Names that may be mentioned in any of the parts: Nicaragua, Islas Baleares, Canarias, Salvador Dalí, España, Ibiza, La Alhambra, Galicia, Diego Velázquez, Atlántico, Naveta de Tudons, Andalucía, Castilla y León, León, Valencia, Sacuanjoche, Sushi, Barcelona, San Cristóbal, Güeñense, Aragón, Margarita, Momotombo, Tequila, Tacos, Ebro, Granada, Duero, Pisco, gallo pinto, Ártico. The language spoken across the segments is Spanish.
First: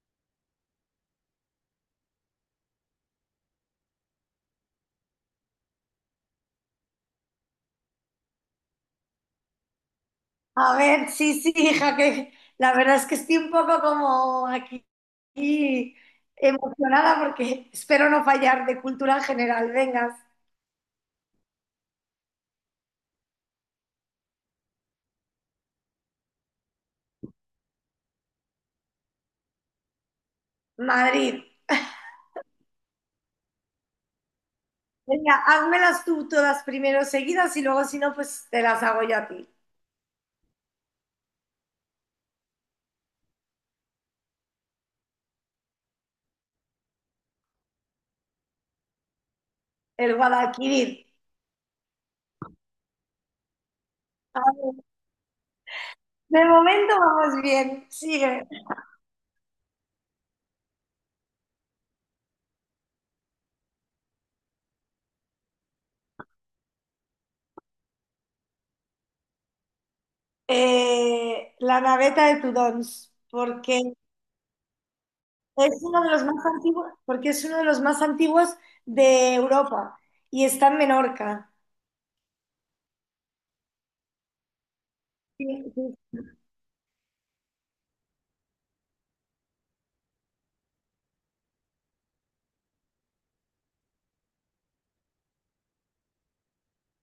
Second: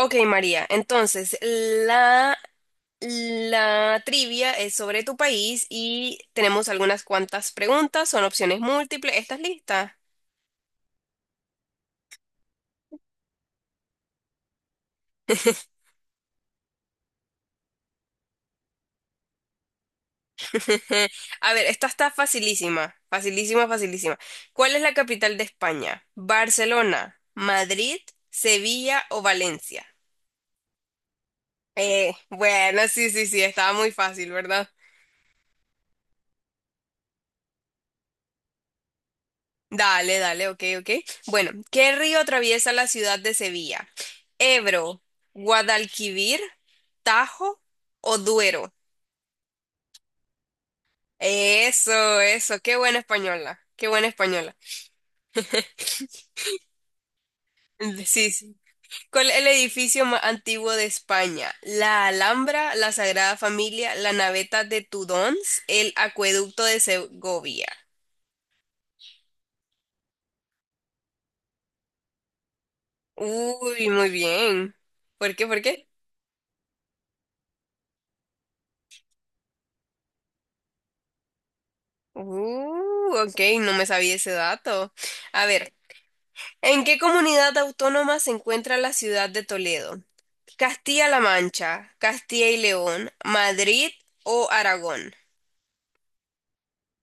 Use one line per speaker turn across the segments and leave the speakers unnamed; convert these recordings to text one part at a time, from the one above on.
Ok, María, entonces la trivia es sobre tu país y tenemos algunas cuantas preguntas, son opciones múltiples. ¿Estás lista?
A ver, sí, sí, hija, que la verdad es que estoy un poco como aquí emocionada porque espero no fallar de cultura general. Vengas,
A ver, esta está facilísima, facilísima, facilísima. ¿Cuál es la capital de España? ¿Barcelona, Madrid, Sevilla o Valencia?
Madrid.
Bueno, sí, sí, sí, estaba muy fácil, ¿verdad?
Venga, házmelas tú todas primero seguidas y luego si no, pues te las hago yo a ti.
Dale, dale, ok, ok. Bueno, ¿qué río atraviesa la ciudad de Sevilla? ¿Ebro, Guadalquivir, Tajo o Duero?
El Guadalquivir.
Eso, qué buena española, qué buena
A
española.
ver, de momento vamos bien,
Sí,
sigue.
sí. ¿Cuál es el edificio más antiguo de España? La Alhambra, la Sagrada Familia, la Naveta de Tudons, el Acueducto de Segovia.
La naveta de Tudons, porque
Uy, muy bien. ¿Por qué? ¿Por
es
qué?
uno de los más antiguos, porque es uno de los más antiguos de Europa y está en Menorca.
Ok, no me sabía ese dato. A
Sí,
ver.
sí.
¿En qué comunidad autónoma se encuentra la ciudad de Toledo? ¿Castilla-La Mancha, Castilla y León, Madrid o Aragón?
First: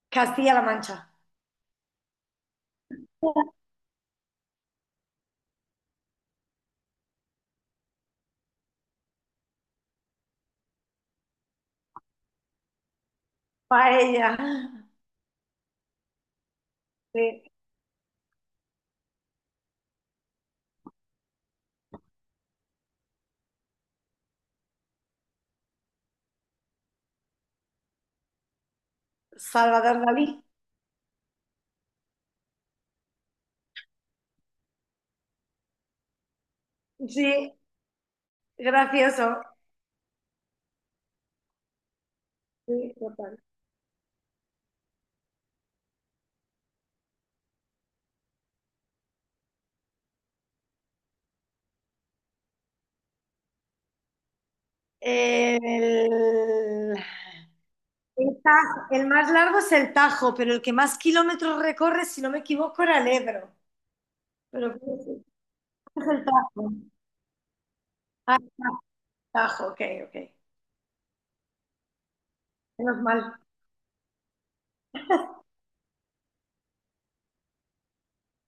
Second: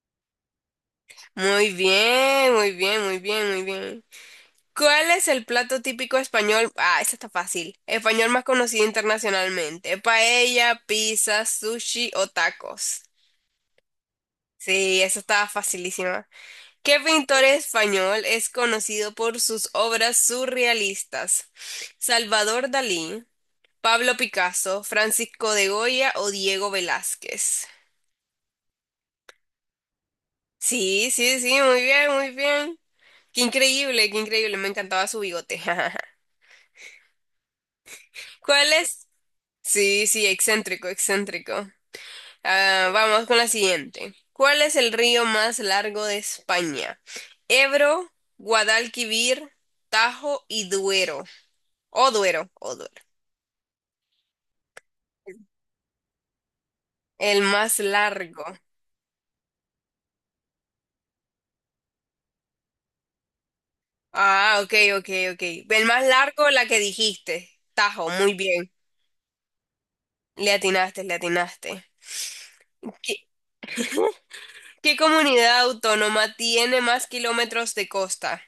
Castilla-La Mancha.
Muy bien, muy bien, muy bien, muy bien. ¿Cuál es el plato típico español? Ah, esa está fácil. Español más conocido internacionalmente. Paella, pizza, sushi o tacos.
Paella
Sí, esa estaba facilísima. ¿Qué
de
pintor español es conocido por sus obras surrealistas? Salvador Dalí. Pablo Picasso, Francisco de Goya o Diego Velázquez.
Salvador Dalí.
Sí, sí, sí, muy bien, muy bien. Qué increíble, me encantaba su bigote.
Sí,
¿Cuál es?
gracioso.
Sí, sí, excéntrico, excéntrico. Ah,
Sí,
vamos con
total.
la siguiente. ¿Cuál es el río más largo de España? Ebro, Guadalquivir, Tajo y Duero. O Duero, o Duero.
El,
El más
el
largo.
El más largo es el Tajo, pero el que más kilómetros recorre, si no me equivoco, era el Ebro.
Ah,
Pero
ok,
es
ok, ok. El más
el
largo, la
Tajo.
que dijiste. Tajo, muy
Ah,
bien.
Tajo, ok, ok.
Le atinaste, le atinaste.
Menos
¿Qué,
mal.
qué comunidad autónoma tiene más kilómetros de costa?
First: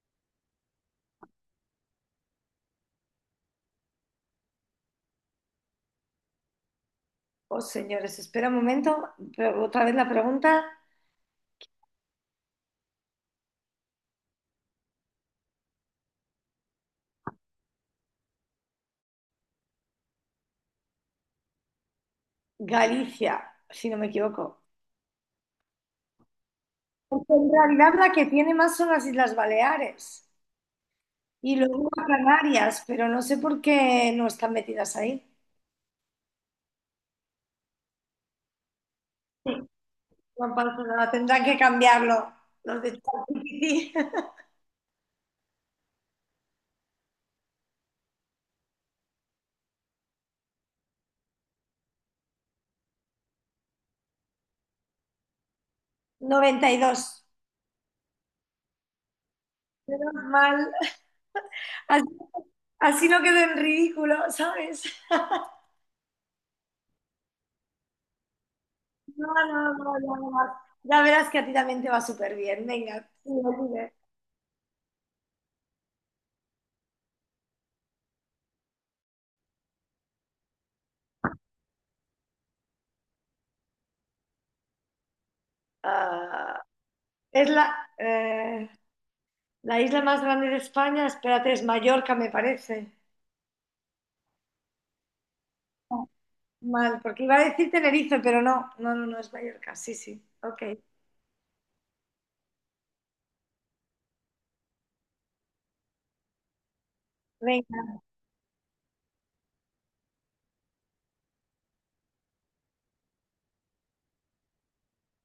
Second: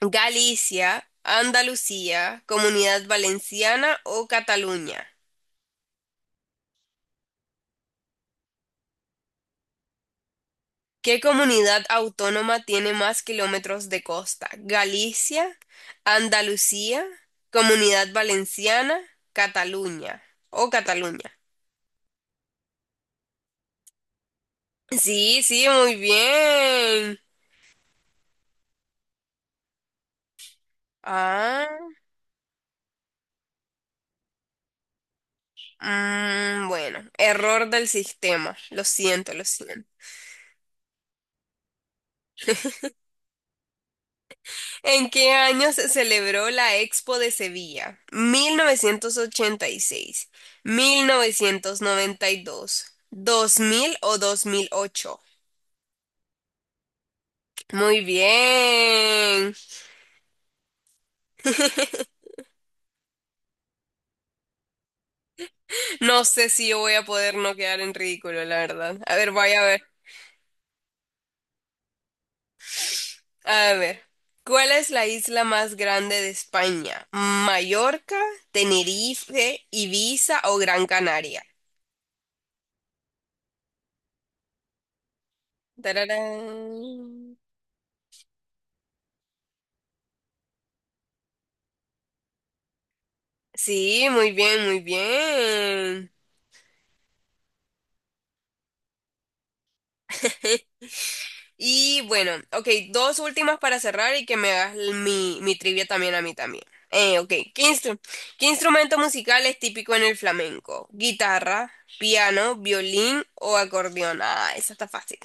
¿Galicia, Andalucía, Comunidad Valenciana o Cataluña?
Oh, señores, espera un momento. Pero otra vez la pregunta.
¿Qué comunidad autónoma tiene más kilómetros de costa? ¿Galicia, Andalucía, Comunidad Valenciana, Cataluña o Cataluña?
Galicia, si no me equivoco.
Sí, sí, muy bien.
Porque en realidad la que tiene más son las Islas Baleares. Y
Ah,
luego a Canarias, pero no sé por qué no están metidas ahí.
bueno, error del sistema. Lo siento, lo
Sí,
siento.
no pasa nada, tendrán que cambiarlo. Los de ChatGPT
¿En qué año se celebró la Expo de Sevilla? ¿1986, 1992, 2000 o 2008?
92.
Muy bien.
Menos mal. Así, así no quedó en ridículo, ¿sabes?
No sé si yo voy a poder no quedar en ridículo, la verdad. A ver,
No,
vaya a
no,
ver.
no, no verás. Ya verás que a ti también te va súper bien. Venga, sí,
A
Oliver.
ver. ¿Cuál es la isla más grande de España? ¿Mallorca, Tenerife, Ibiza o Gran Canaria? Tararán.
Ah, es la, la isla más grande de España. Espérate, es Mallorca, me parece.
Sí, muy bien, muy bien.
Mal, porque iba a decir Tenerife, pero no, no, no, no es Mallorca. Sí, sí. Ok.
Y bueno, ok, dos últimas para cerrar y que me hagas mi trivia también a mí también. Ok, ¿qué
Venga.
instru- qué instrumento musical es típico en el flamenco? ¿Guitarra, piano, violín o acordeón? Ah, eso está fácil.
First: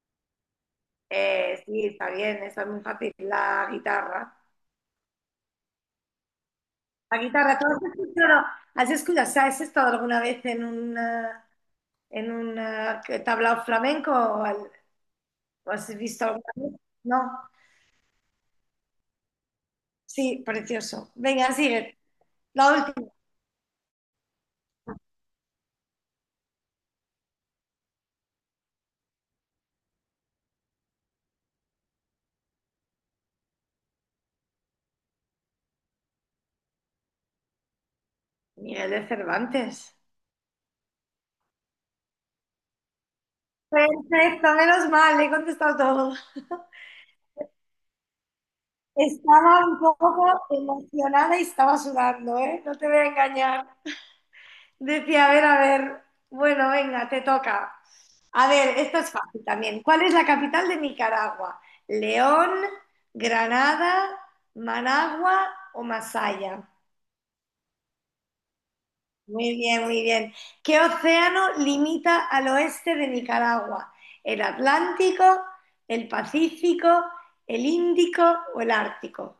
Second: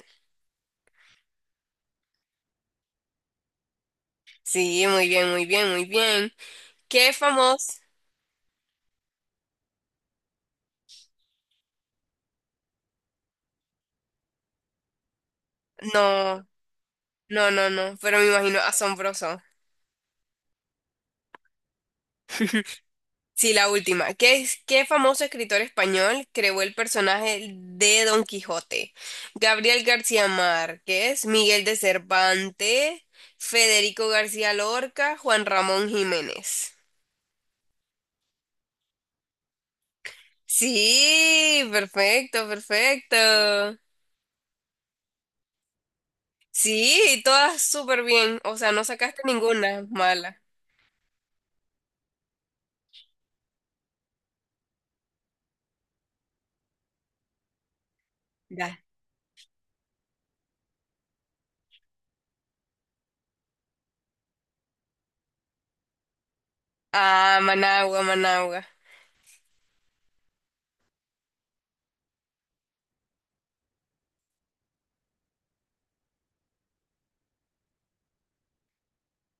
Sí, está bien, está muy fácil. La guitarra.
Sí, muy bien, muy bien, muy bien. ¿Qué
La guitarra, ¿tú
famoso?
has escuchado, has escuchado, o sea, ¿has estado alguna vez en un tablao flamenco o, o has visto alguna
No,
vez? No.
no, no, no, pero me imagino asombroso.
Sí, precioso. Venga, sigue. La última.
Sí, la última. ¿Qué famoso escritor español creó el personaje de Don Quijote? Gabriel García Márquez, Miguel de Cervantes, Federico García Lorca, Juan Ramón Jiménez.
Miguel de Cervantes.
Sí, perfecto, perfecto.
Perfecto, menos mal, he contestado todo.
Sí, todas súper bien. O sea, no sacaste
Estaba un
ninguna
poco
mala.
emocionada y estaba sudando, ¿eh? No te voy a engañar. Decía, a ver, bueno, venga, te toca. A
Ya.
ver, esto es fácil también. ¿Cuál es la capital de Nicaragua? ¿León, Granada, Managua o Masaya?
Ah, Managua, Managua.
Muy bien, muy bien. ¿Qué océano limita al oeste de Nicaragua? ¿El Atlántico, el Pacífico, el Índico o el Ártico?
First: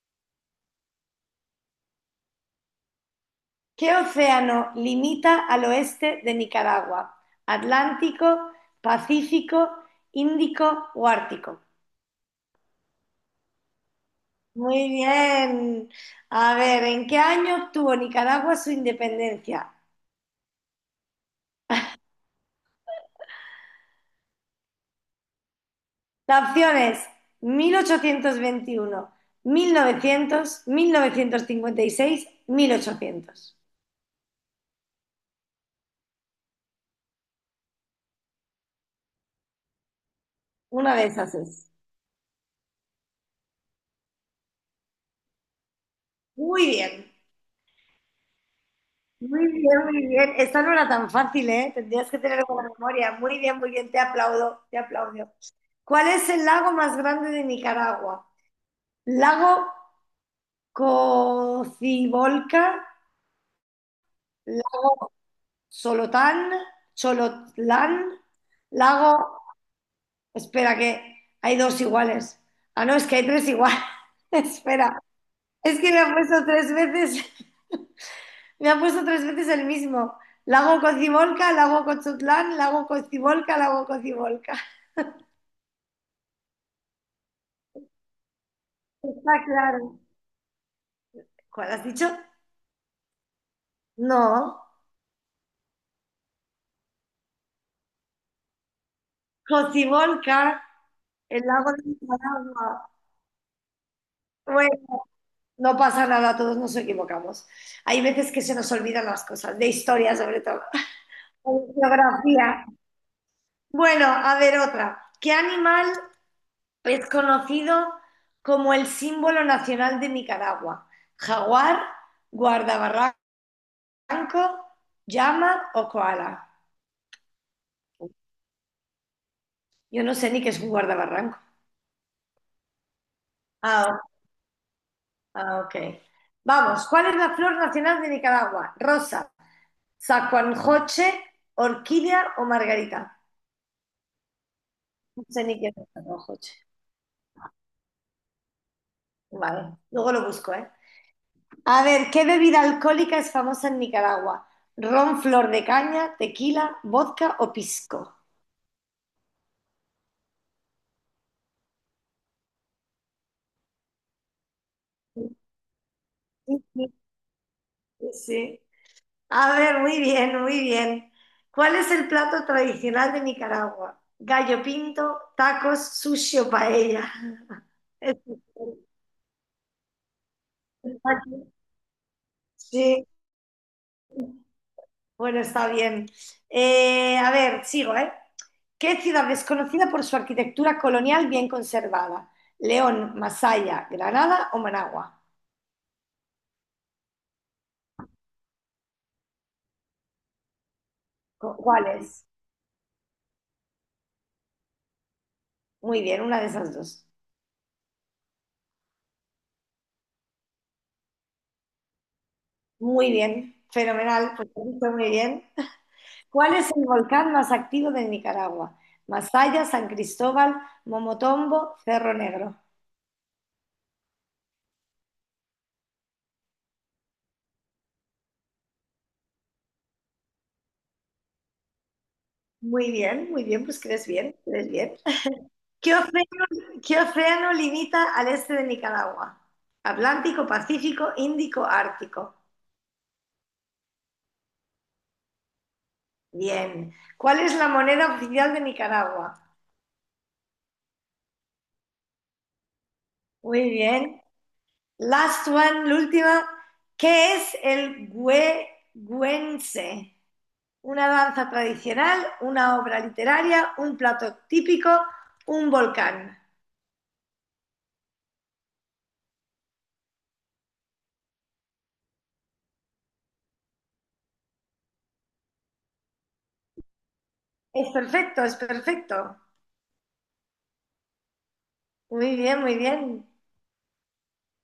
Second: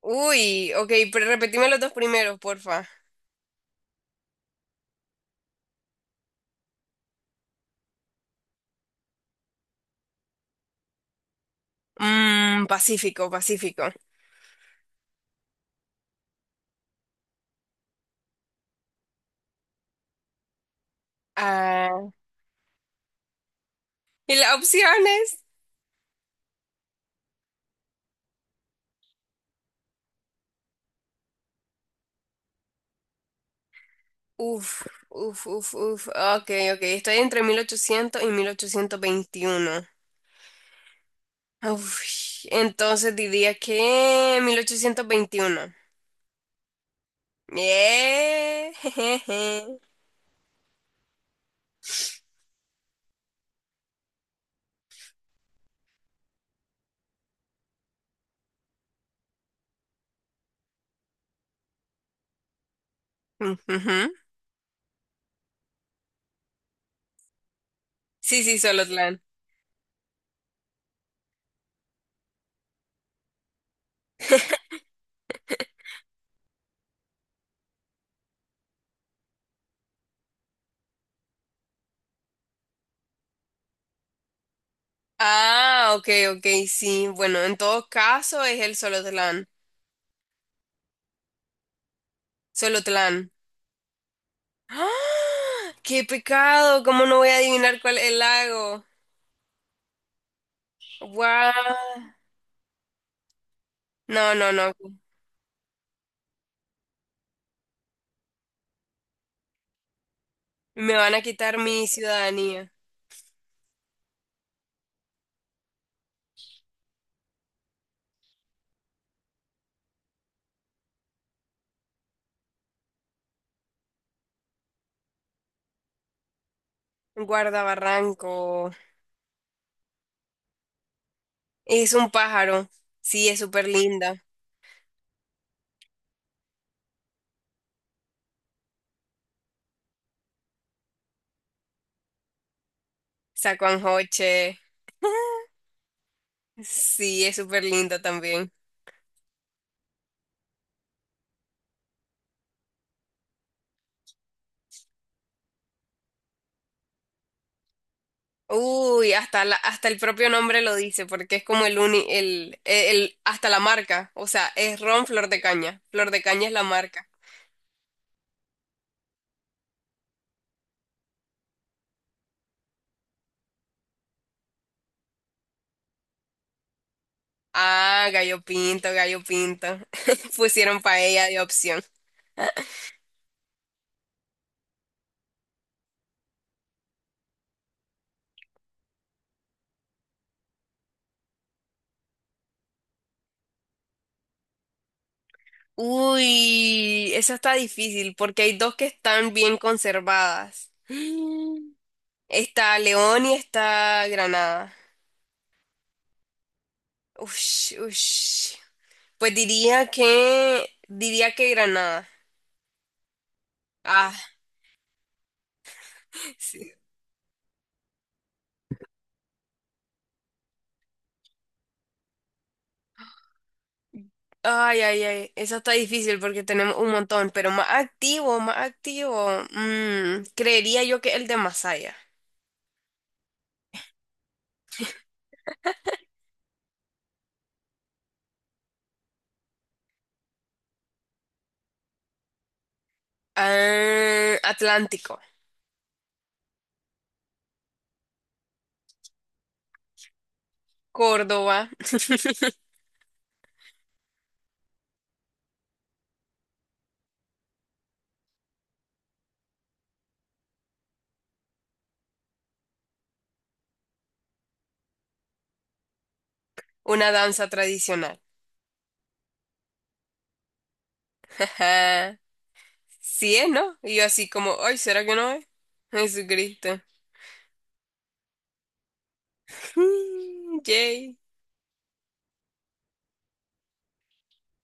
Uy, ok, pero repetime los dos primeros, porfa.
¿Qué océano limita al oeste de Nicaragua? ¿Atlántico, Pacífico, Índico o Ártico?
Pacífico, Pacífico.
Muy bien. A ver, ¿en qué año obtuvo Nicaragua su independencia?
Ah, Y la opción es,
La opción es mil ochocientos veintiuno, mil novecientos cincuenta y seis, mil ochocientos.
uf, uf, uf, uf. Ok, ok. Estoy entre 1800 y 1821.
Una de esas es.
Uf, entonces diría que 1821.
Muy bien.
Yeah.
Muy
jejeje.
bien, muy bien. Esta no era tan fácil, ¿eh? Tendrías que tener buena memoria. Muy bien, muy bien. Te aplaudo, te aplaudo. ¿Cuál es el lago más grande de Nicaragua? ¿Lago Cocibolca?
Ujujú.
¿Lago Solotán? ¿Cholotlán?
Sí, sí, Solotlán.
¿Lago... Espera, que hay dos iguales. Ah, no, es que hay tres iguales. Espera, es que le he puesto tres veces. Me ha puesto tres veces el mismo. Lago Cocibolca, Lago Cochutlán, Lago Cocibolca, Lago Cocibolca.
Ah, ok, ok, sí. Bueno, en todo caso es el
Está
Solotlán.
claro. ¿Cuál has dicho?
Solotlán.
No.
¡Ah! ¡Qué pecado! ¿Cómo no voy a adivinar cuál es el lago?
Cocibolca, el lago
¡Guau!
de Nicaragua.
No, no,
Bueno,
no.
no pasa nada, todos nos equivocamos. Hay veces que se nos olvidan las cosas, de historia sobre todo,
Me van a quitar
de
mi
geografía.
ciudadanía.
Bueno, a ver otra. ¿Qué animal es conocido como el símbolo nacional de Nicaragua? ¿Jaguar, guardabarracas? ¿Barranco, llama o koala?
Guardabarranco.
Yo no sé ni qué es un guardabarranco.
Es un pájaro. Sí, es súper
Ah, o-
linda.
ah, ok. Vamos, ¿cuál es la flor nacional de Nicaragua? Rosa, sacuanjoche, orquídea o margarita.
Sacuanjoche.
No sé ni qué es sacuanjoche.
Sí, es súper linda también.
Vale, luego lo busco, ¿eh? A ver, ¿qué bebida alcohólica es famosa en Nicaragua? Ron, flor de caña, tequila, vodka o pisco.
Uy, hasta el propio nombre lo dice, porque es como el hasta la marca. O sea, es ron Flor de Caña. Flor de Caña es la
Sí, sí,
marca.
sí. A ver, muy bien, muy bien. ¿Cuál es el plato tradicional de Nicaragua? Gallo pinto, tacos, sushi o paella.
Ah,
Es-
gallo pinto, gallo pinto. Pusieron paella de opción.
Sí, bueno, está bien. A ver, sigo, ¿eh? ¿Qué ciudad es conocida por su arquitectura colonial bien conservada? León, Masaya, Granada o Managua.
Uy, esa está difícil porque hay dos que están bien conservadas.
¿Cuál es?
Está León y está Granada.
Muy bien, una de esas dos.
Ush, ush. Pues diría que Granada.
Muy bien,
Ah,
fenomenal, pues lo has dicho muy bien. ¿Cuál es
sí.
el volcán más activo de Nicaragua? Masaya, San Cristóbal, Momotombo, Cerro Negro.
Ay, ay, ay. Eso está difícil porque tenemos un montón, pero más activo, más activo. Creería yo que el de Masaya.
Muy bien, pues crees bien, crees bien. ¿Qué océano, ¿qué océano limita al este de Nicaragua? Atlántico, Pacífico, Índico, Ártico.
Ah, Atlántico.
Bien. ¿Cuál es la moneda oficial de Nicaragua?
Córdoba.
Muy bien. Last one, la última. ¿Qué es el güense? Una danza tradicional, una obra literaria, un plato típico, un volcán.
Una danza tradicional. Sí es, ¿no? Y yo así como, ay, ¿será que no es? Jesucristo.
Es perfecto, es perfecto.
Yay.
Muy bien, muy bien.